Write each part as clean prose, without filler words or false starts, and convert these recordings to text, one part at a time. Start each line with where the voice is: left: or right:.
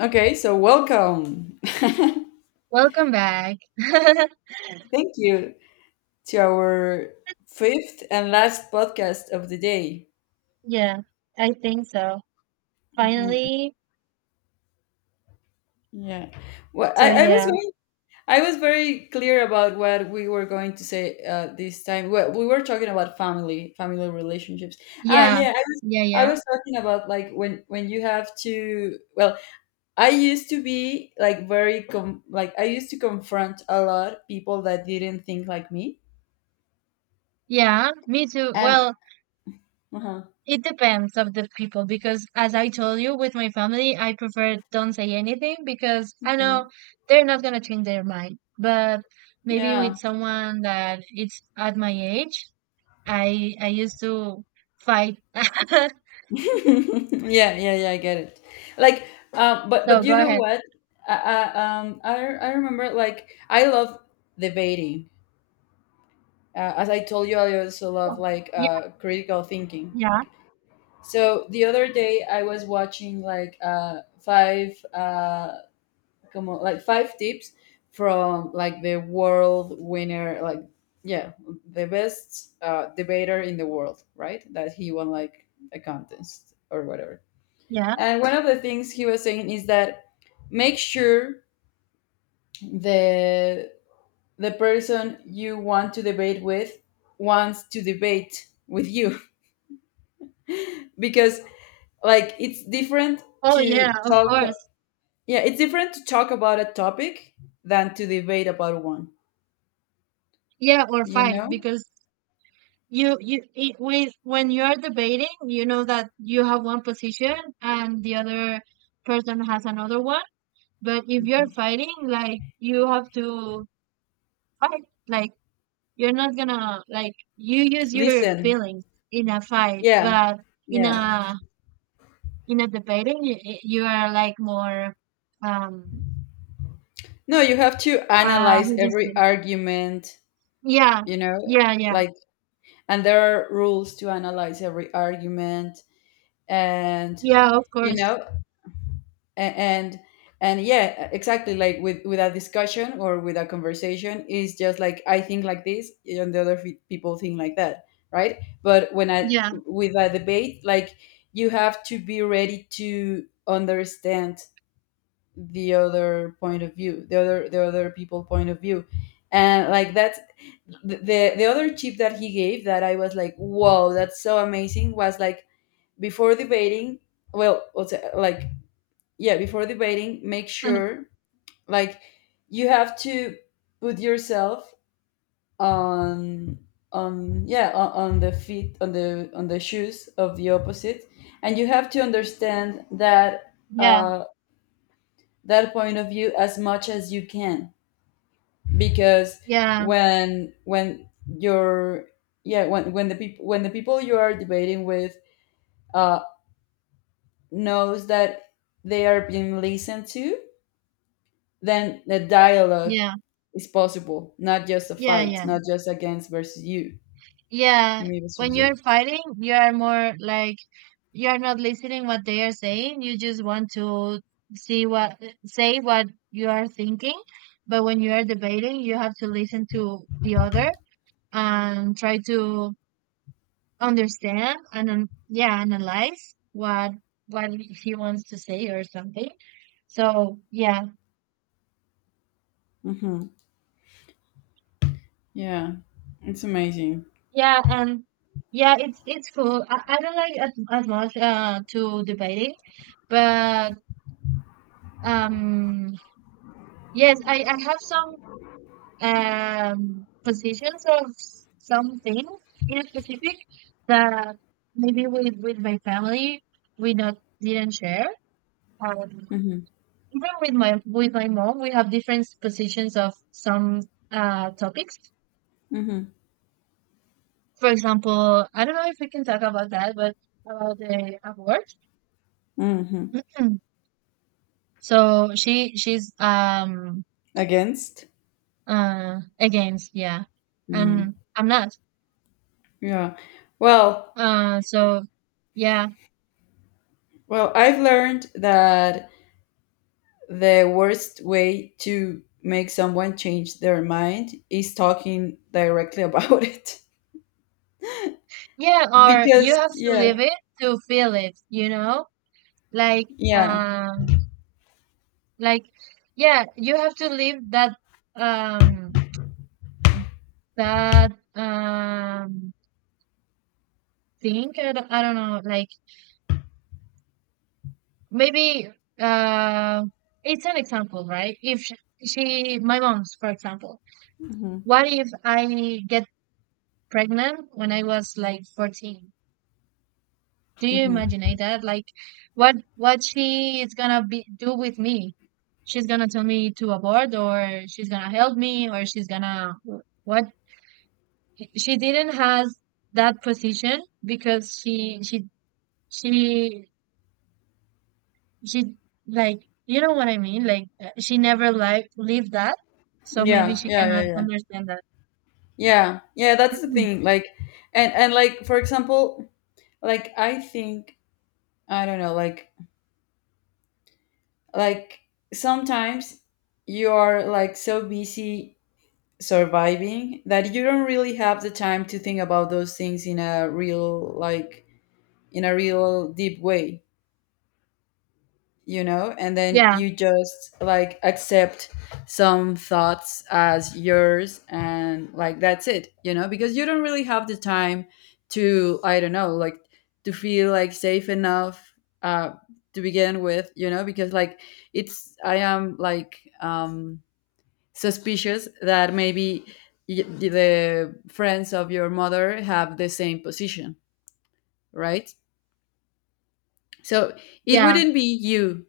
left: Okay, so welcome.
right: Welcome back.
left: Thank you to our fifth and last podcast of the day.
right: Yeah, I think so.
left: Mhm.
right: Finally,
left: Yeah. Well,
right: so yeah.
left: I was very clear about what we were going to say this time. Well, we were talking about family relationships. Ah,
right: Yeah,
left: yeah,
right: yeah,
left: I
right: yeah,
left: was talking about like when you have to. Well, I used to be like very com like I used to confront a lot people that didn't think like me,
right: yeah. Me too.
left: and
right: Well,
left: uh-huh.
right: it depends of the people because, as I told you, with my family, I prefer don't say anything because I
left: Mhm.
right: know they're not gonna change their mind. But maybe
left: Yeah.
right: with someone that it's at my age, I used to fight.
left: Yeah, yeah, yeah, I get it. Like, but
right: So go
left: you know
right: ahead.
left: what, i, I I remember, like, I love debating. As I told you, I also
right: Oh,
left: love, like,
right: yeah,
left: critical thinking.
right: yeah,
left: So the other day I was watching, like, five, come on, like, five tips from, like, the world winner, like, yeah, the best debater in the world, right? That he won, like, a contest or whatever.
right: yeah.
left: And one of the things he was saying is that make sure the the person you want to debate with wants to debate with you because, like, it's different
right: Oh
left: to
right: yeah, of
left: talk.
right: course.
left: Yeah, it's different to talk about a topic than to debate about one,
right: Yeah, or
left: you
right: fight
left: know.
right: because you it, when you are debating, you know that you have one position and the other person has another one. But if you're fighting, like you have to fight, like you're not gonna like you use your
left: Listen.
right: feelings in a fight,
left: Yeah,
right: but in
left: yeah.
right: a in a debating, you are like more um
left: No, you have to
right: uh
left: analyze
right: how do you
left: every
right: say?
left: argument,
right: Yeah,
left: you know.
right: yeah, yeah,
left: Like, and there are rules to analyze every argument. And,
right: yeah. Of
left: you
right: course,
left: know, and, and yeah, exactly. Like, with a discussion or with a conversation is just like I think like this and the other people think like that, right? But when I
right: yeah,
left: with a debate, like, you have to be ready to understand the other point of view, the other, the other people point of view. And, like, that's the the other tip that he gave that I was like, wow, that's so amazing. Was like before debating, well, what's it, like, yeah, before debating, make sure, like, you have to put yourself on on, yeah, on the feet on the shoes of the opposite. And you have to understand that
right: yeah,
left: uh, that point of view as much as you can. Because
right: yeah,
left: when you're, yeah, when the people when the people you are debating with uh, knows that they are being listened to, then the dialogue
right: yeah.
left: is possible, not just a
right: Yeah,
left: fight,
right: yeah.
left: not just against versus you,
right: Yeah.
left: me
right: When
left: versus you.
right: you're fighting, you are more like you are not listening what they are saying. You just want to see what say what you are thinking. But when you are debating, you have to listen to the other and try to understand and yeah, analyze what he wants to say or something. So yeah,
left: Hmm. Yeah, it's amazing.
right: yeah, and yeah, it's cool. I don't like as much to debating, but Um, yes, I have some positions of some things in specific that maybe with my family we not didn't share. Um,
left: Hmm.
right: even with my mom, we have different positions of some topics.
left: Hmm.
right: For example, I don't know if we can talk about that, but about the abort.
left: Hmm.
right: So she's
left: Against.
right: against yeah,
left: Mm.
right: and I'm not.
left: Yeah. Well,
right: So yeah,
left: well, I've learned that the worst way to make someone change their mind is talking directly about it.
right: yeah, or you
left: Because
right: have to live
left: yeah,
right: it to feel it, you know? Like,
left: yeah.
right: um, like, yeah, you have to live that, um, that, thing. I don't know, like, maybe, uh, it's an example, right? If sh- she, my mom's, for example,
left: Hmm.
right: what if I get pregnant when I was like 14? Do you
left: Hmm.
right: imagine that? Like, what she is gonna be do with me? She's gonna tell me to abort, or she's gonna help me, or she's gonna what? She didn't has that position because she she like you know what I mean? Like she never like lived that, so maybe
left: Yeah,
right: she
left: yeah, yeah,
right: cannot
left: yeah.
right: understand that.
left: Yeah, yeah, that's the thing. Like, and, like, for example, like, I think, I don't know, like, sometimes you are, like, so busy surviving that you don't really have the time to think about those things in a real, like, in a real deep way. You know, and then
right: Yeah,
left: you just, like, accept some thoughts as yours and, like, that's it, you know, because you don't really have the time to, I don't know, like, to feel like safe enough uh to begin with, you know, because, like, it's, I am like, suspicious that maybe the friends of your mother have the same position, right? So it
right: yeah,
left: wouldn't be you,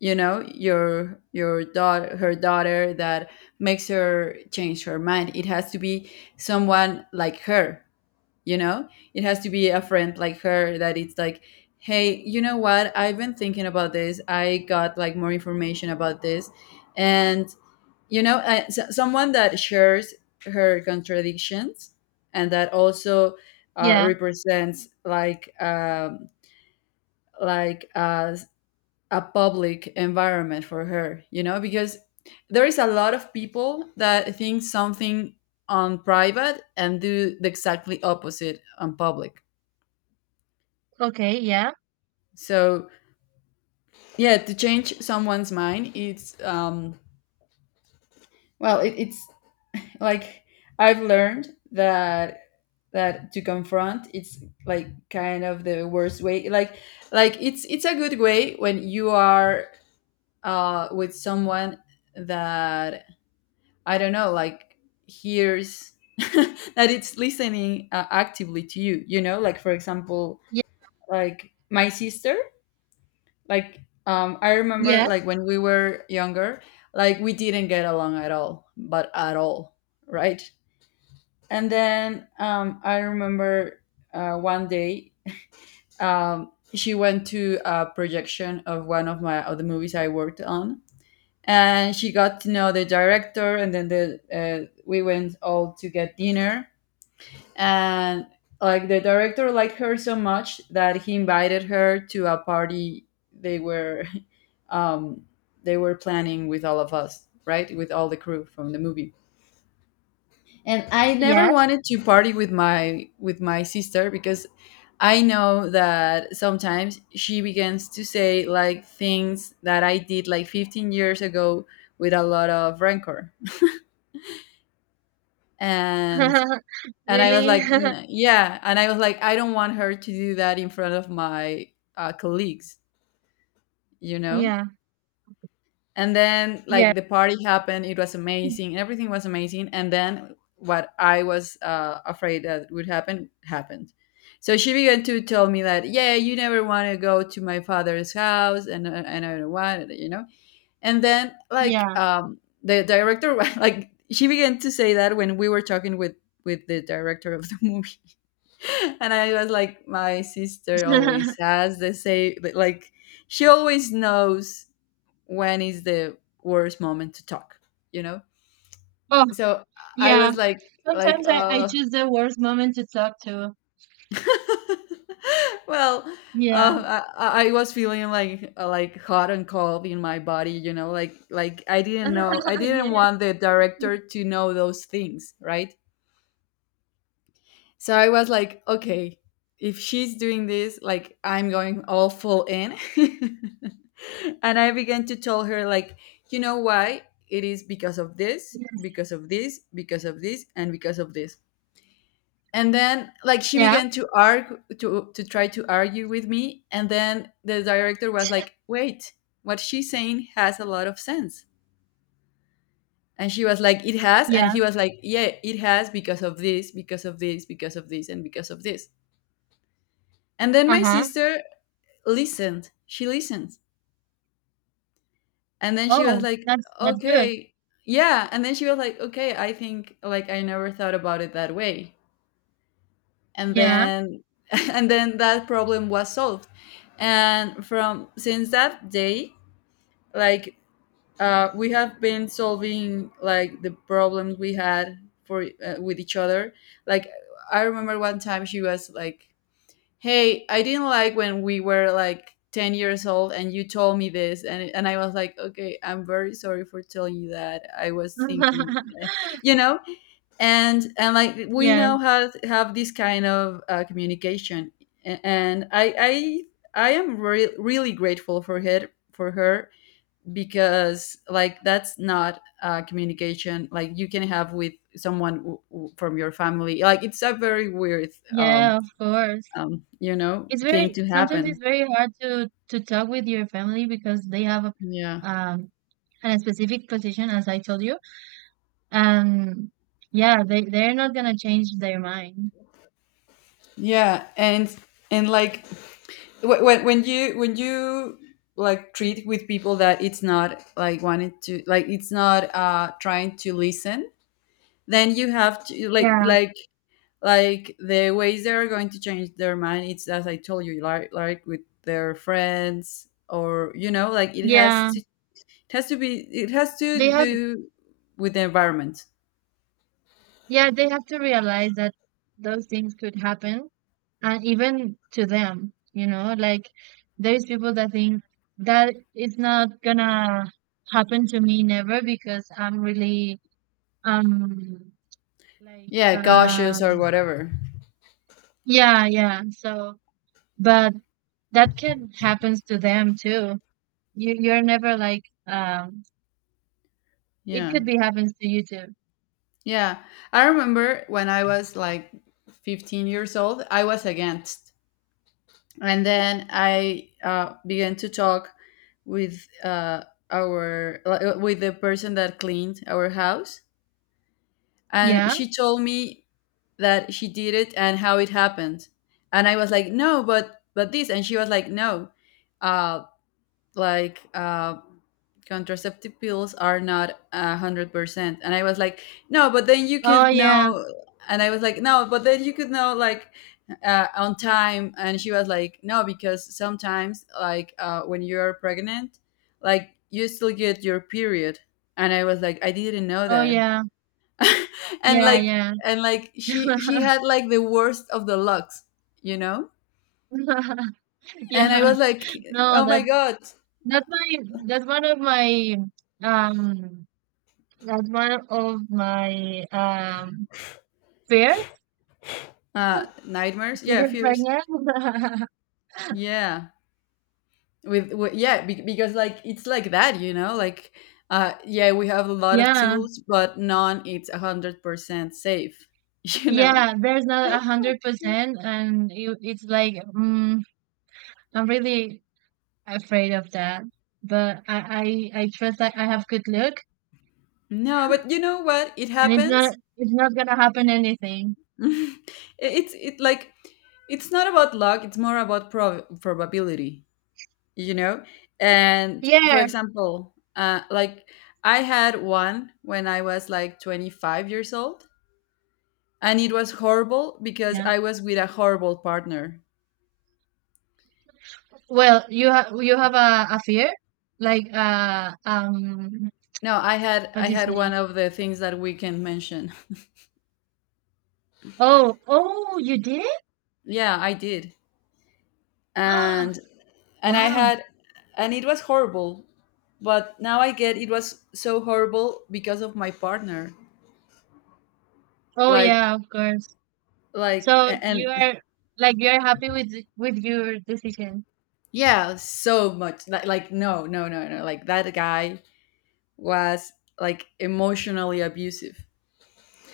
left: you know, your daughter, her daughter, that makes her change her mind. It has to be someone like her, you know. It has to be a friend like her that it's like, hey, you know what, I've been thinking about this, I got, like, more information about this. And, you know, someone that shares her contradictions, and that also
right: yeah.
left: represents, like, like a public environment for her, you know, because there is a lot of people that think something on private and do the exactly opposite on public.
right: Okay, yeah,
left: So, yeah, to change someone's mind, it's, well, it, it's, like, I've learned that, that to confront, it's, like, kind of the worst way. Like, it's a good way when you are with someone that, I don't know, like, hears that it's listening, actively to you. You know, like, for example,
right: yeah,
left: like, my sister, like, I remember,
right: yes,
left: like, when we were younger, like, we didn't get along at all, but at all, right? And then I remember one day, she went to a projection of one of my of the movies I worked on, and she got to know the director, and then the we went all to get dinner. And, like, the director liked her so much that he invited her to a party they were, um, they were planning with all of us, right, with all the crew from the movie. And I never
right: yes.
left: wanted to party with my sister because I know that sometimes she begins to say, like, things that I did, like, 15 years ago with a lot of rancor. and and I was
right: Really,
left: like, "N- yeah, and I was like, I don't want her to do that in front of my colleagues, you know.
right: yeah,
left: And then,
right: yeah.
left: like, the party happened, it was
right: Mm,
left: amazing, everything was amazing, and then what I was afraid that would happen, happened. So she began to tell me that, yeah, you never want to go to my father's house, and I don't want it, you know. And then, like,
right: yeah.
left: the director like, she began to say that when we were talking with the director of the movie. And I was like, my sister always has the same, but, like, she always knows when is the worst moment to talk, you know.
right: Oh,
left: So I
right: yeah.
left: was like,
right: Sometimes I choose the worst moment to talk to.
left: well,
right: Yeah.
left: I was feeling like, like, hot and cold in my body, you know, like, I didn't know, I didn't
right: Yeah.
left: want the director to know those things, right? So I was like, okay, if she's doing this, like, I'm going all full in. And I began to tell her, like, you know why? It is because of this, because of this, because of this, and because of this. And then, like, she
right: Yeah.
left: began to argue to try to argue with me. And then the director was like, wait, what she's saying has a lot of sense. And she was like, it has. And
right: Yeah.
left: he was like, yeah, it has because of this, because of this, because of this, and because of this. And then my
right: Uh-huh.
left: sister listened. She listened. And then she was
right: Oh,
left: like,
right: that's good.
left: okay. Yeah. And then she was like, okay, I think, like, I never thought about it that way. And
right: Yeah.
left: then and then that problem was solved. And from since that day, like, we have been solving, like, the problems we had for with each other. Like, I remember one time she was like, hey, I didn't like when we were, like, 10 years old and you told me this. And I was like, okay, I'm very sorry for telling you that. I was thinking, you know, and, like, we
right: Yes.
left: now have this kind of communication. And I am really grateful for her, for her, because, like, that's not communication like you can have with someone from your family. Like, it's a very weird um,
right: Yeah, of course.
left: you know,
right: It's very
left: thing to
right: sometimes it's
left: happen.
right: very hard to talk with your family because they have
left: Yeah.
right: um a specific position as I told you. And yeah, they they're not gonna change their mind.
left: Yeah, and, like, when you when you like treat with people that it's not like wanting to, like, it's not trying to listen, then you have to, like
right: Yeah.
left: like like the ways they are going to change their mind. It's, as I told you, like, with their friends or, you know, like,
right: Yeah.
left: it has to be it has
right: They
left: to
right: have
left: do with the environment.
right: yeah, they have to realize that those things could happen and even to them, you know, like there's people that think that it's not gonna happen to me never because I'm really um like
left: Yeah, cautious or whatever.
right: yeah, yeah. So but that can happens to them too. You you're never like it
left: Yeah.
right: could be happens to you too.
left: Yeah, I remember when I was, like, 15 years old, I was against. And then I began to talk with our like, with the person that cleaned our house, and
right: Yeah?
left: she told me that she did it and how it happened. And I was like, no, but this, and she was like, no, uh, like, contraceptive pills are not 100%. And I was like, no, but then you
right: Oh
left: could
right: yeah.
left: know. And I was like, no, but then you could know, like, on time. And she was like, no, because sometimes, like, when you're pregnant, like, you still get your period. And I was like, I didn't know
right: Oh
left: that.
right: yeah.
left: And,
right: Yeah,
left: like,
right: yeah.
left: and, like, she had, like, the worst of the lucks, you know. And I
right: Yeah.
left: was like,
right: No,
left: oh my
right: that
left: god.
right: that's my that's one of my um that's one of my fears
left: Nightmares,
right: to
left: yeah,
right: get
left: fears.
right: pregnant.
left: Yeah. With yeah, because like it's like that, you know, like yeah, we have a lot of
right: Yeah,
left: tools, but none it's 100% safe, you know.
right: yeah, there's not a hundred
left: Yeah.
right: percent, and you, it's like mm, I'm really afraid of that. But I trust that I have good luck,
left: No, but you know what? It
right: and
left: happens.
right: it's not gonna happen anything.
left: It- it's it's not about luck. It's more about probability, you know. And for
right: Yeah,
left: example, like I had one when I was like 25 years old, and it was horrible because
right: yeah.
left: I was with a horrible partner.
right: Well, you have a fear, like
left: No,
right: how
left: I
right: do you
left: had one
right: say?
left: of the things that we can mention.
right: Oh, oh, you did.
left: Yeah, I did.
right: Ah,
left: And and I
right: wow.
left: had, and it was horrible, but now I get it was so horrible because of my partner.
right: Oh
left: Like
right: yeah, of course.
left: like
right: So
left: a-
right: you
left: and
right: are like you are happy with with your decision.
left: Yeah, so much. Like no, no, no, no. Like that guy was like emotionally abusive.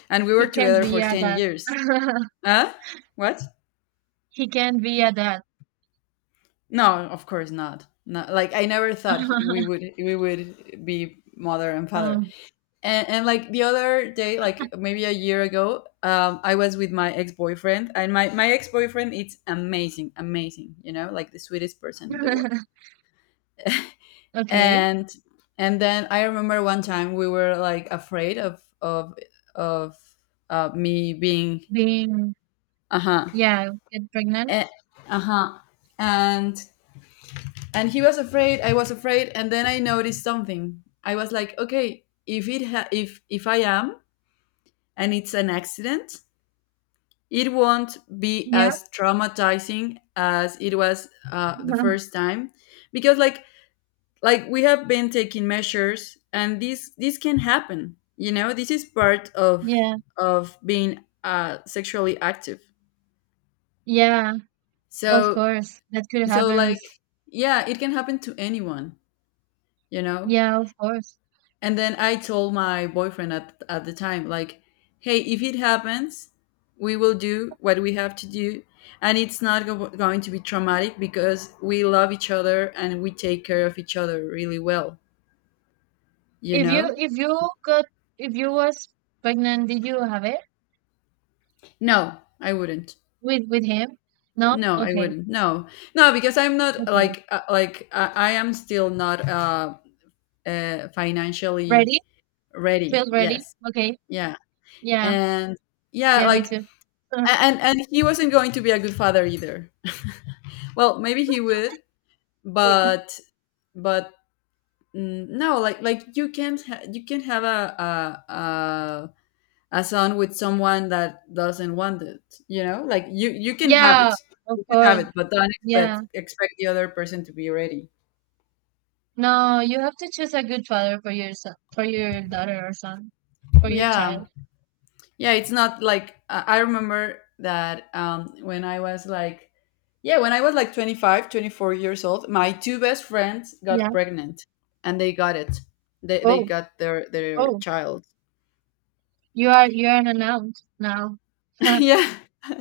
left: And we were
right: He can't
left: together
right: be
left: for
right: a
left: 10
right: dad.
left: years. Huh? What?
right: He can't be a dad.
left: No, of course not. No, like I never thought we would be mother and father.
right: Oh.
left: And like the other day, like maybe a year ago, I was with my ex-boyfriend, and my ex-boyfriend, it's amazing, you know, like the sweetest person in the world.
right: Okay.
left: and and then I remember one time we were like afraid of me being.
right: Being
left: uh-huh
right: yeah, get pregnant.
left: eh, uh-huh and and he was afraid, I was afraid, and then I noticed something. I was like, okay, if I am, and it's an accident, it won't be
right: Yeah.
left: as traumatizing as it was the first time, because like we have been taking measures, and this can happen. You know, this is part of
right: Yeah.
left: being sexually active.
right: Yeah, of
left: So
right: course. That could
left: so
right: happen.
left: like yeah, it can happen to anyone. You know.
right: Yeah, of course.
left: And then I told my boyfriend at the time, like, hey, if it happens, we will do what we have to do. And it's not go- going to be traumatic because we love each other and we take care of each other really well, you
right: If
left: know?
right: you if you got if you was pregnant, did you have it
left: No, I wouldn't.
right: with him? No?
left: No, I
right: Okay.
left: wouldn't. No, no, because I'm not
right: Okay.
left: like, like I am still not financially
right: Ready?
left: ready.
right: Feel ready?
left: Yes.
right: Okay.
left: Yeah.
right: Yeah.
left: And yeah,
right: Yeah, me
left: like
right: too.
left: And he wasn't going to be a good father either. Well, maybe he would, but but mm, no, like you can't ha- you can't have a son with someone that doesn't want it. You know, like you can have
right: Yeah,
left: it,
right: of
left: you can have it,
right: course.
left: but don't
right: Yeah.
left: expect the other person to be ready.
right: No, you have to choose a good father for your son, for your daughter or son, for your
left: Yeah.
right: child.
left: Yeah, it's not like I. I remember that, when I was like yeah, when I was like 25, 24 years old, my two best friends got
right: Yeah.
left: pregnant, and they
right: Oh,
left: got their
right: oh,
left: child.
right: you are an announced now. Huh.
left: Yeah.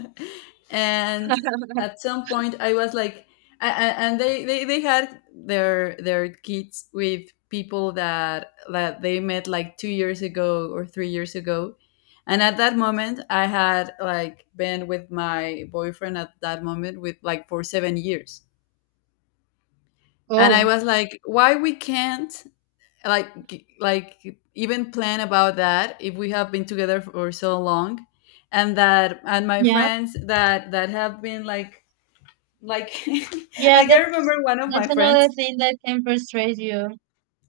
left: And at some point I was like and they had their kids with people that they met like two years ago or three years ago, and at that moment I had like been with my boyfriend at that moment with like for 7 years. And I
right: Oh,
left: was like, why we can't, like like even plan about that if we have been together for so long? And that, and my
right: yeah,
left: friends that have been like
right: yeah.
left: like I remember one of my
right: That's another
left: friends,
right: thing that can frustrate you.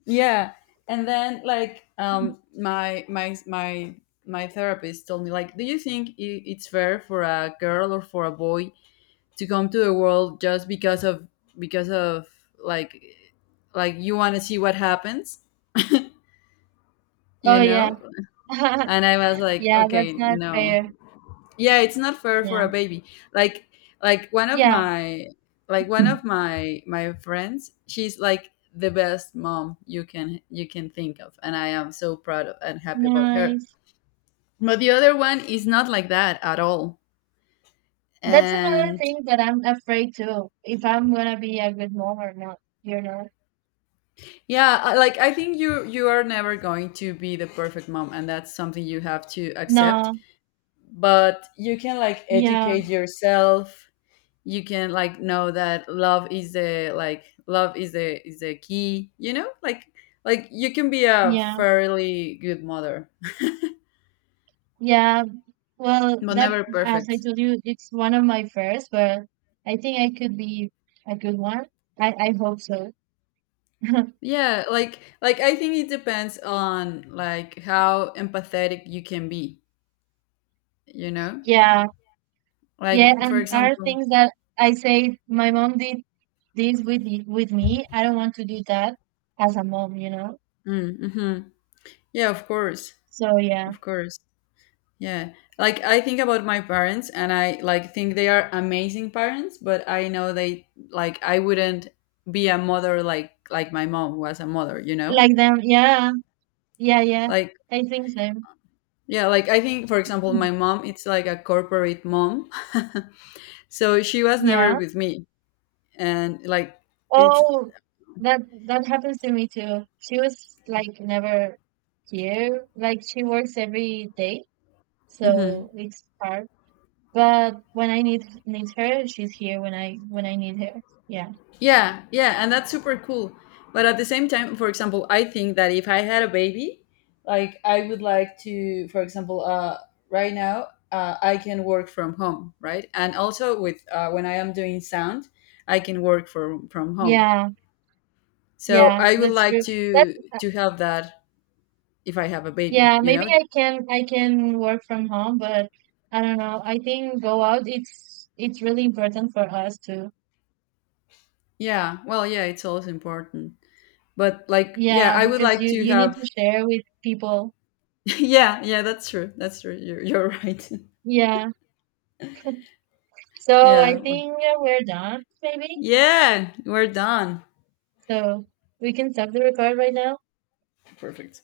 left: yeah. And then like,
right: Mm.
left: my my therapist told me, like, do you think it's fair for a girl or for a boy to come to the world just because of, because of, like like you want to see what happens, you
right: Oh yeah,
left: know? And I was like,
right: yeah.
left: okay,
right: That's not
left: no.
right: fair.
left: Yeah, it's not fair for
right: Yeah,
left: a baby. like like one of
right: yeah.
left: my, like one of my friends, she's like the best mom you can, you can think of, and I am so proud of and happy about her.
right: Nice.
left: But the other one is not like that at all.
right: That's another
left: And
right: thing that I'm afraid too. If I'm gonna be a good mom or not, you know.
left: yeah, like I think you, you are never going to be the perfect mom, and that's something you have to accept.
right: No,
left: But you can like
right: yeah,
left: educate yourself, you can like know that love is the, like love is the key, you know, like you can be a
right: yeah,
left: fairly good mother,
right: yeah. Well,
left: but
right: that
left: never
right: as I
left: perfect.
right: told you, it's one of my first, but I think I could be a good one. I hope so.
left: Yeah, like I think it depends on like how empathetic you can be, you know,
right: Yeah, yeah.
left: like for
right: And are
left: example.
right: things that I say my mom did this with with me. I don't want to do that as a mom, you know.
left: Mm, hmm yeah, of course,
right: So yeah,
left: of course. Yeah. Like I think about my parents and I like think they are amazing parents, but I know they like I wouldn't be a mother like my mom was a mother, you know?
right: like them. Yeah, yeah, yeah.
left: Like
right: I think so.
left: yeah, like I think, for example,
right: Mm,
left: my mom it's like a corporate mom. So she was never
right: yeah.
left: with me, and like it's.
right: Oh, that that happens to me too. She was like never here. Like she works every day, so
left: Mhm.
right: it's hard. But when I need need her, she's here when I need her. Yeah.
left: Yeah, yeah, and that's super cool. But at the same time, for example, I think that if I had a baby, like I would like to, for example, right now, I can work from home, right? And also with, when I am doing sound, I can work from home.
right: Yeah.
left: So
right: Yeah,
left: I would
right: that's
left: like
right: true. That's
left: to have that if I have a baby,
right: yeah,
left: you
right: maybe
left: know?
right: I can work from home, but I don't know. I think go out it's really important for us too.
left: Yeah, well, yeah, it's also important. But like, yeah,
right: Yeah,
left: I would
right: because
left: like
right: you
left: to
right: you need
left: have.
right: to share with people.
left: Yeah, yeah, that's true. That's true. You're right.
right: Yeah. So I
left: Yeah. Well,
right: think we're done, maybe.
left: yeah, we're done.
right: So we can stop the record right now.
left: Perfect.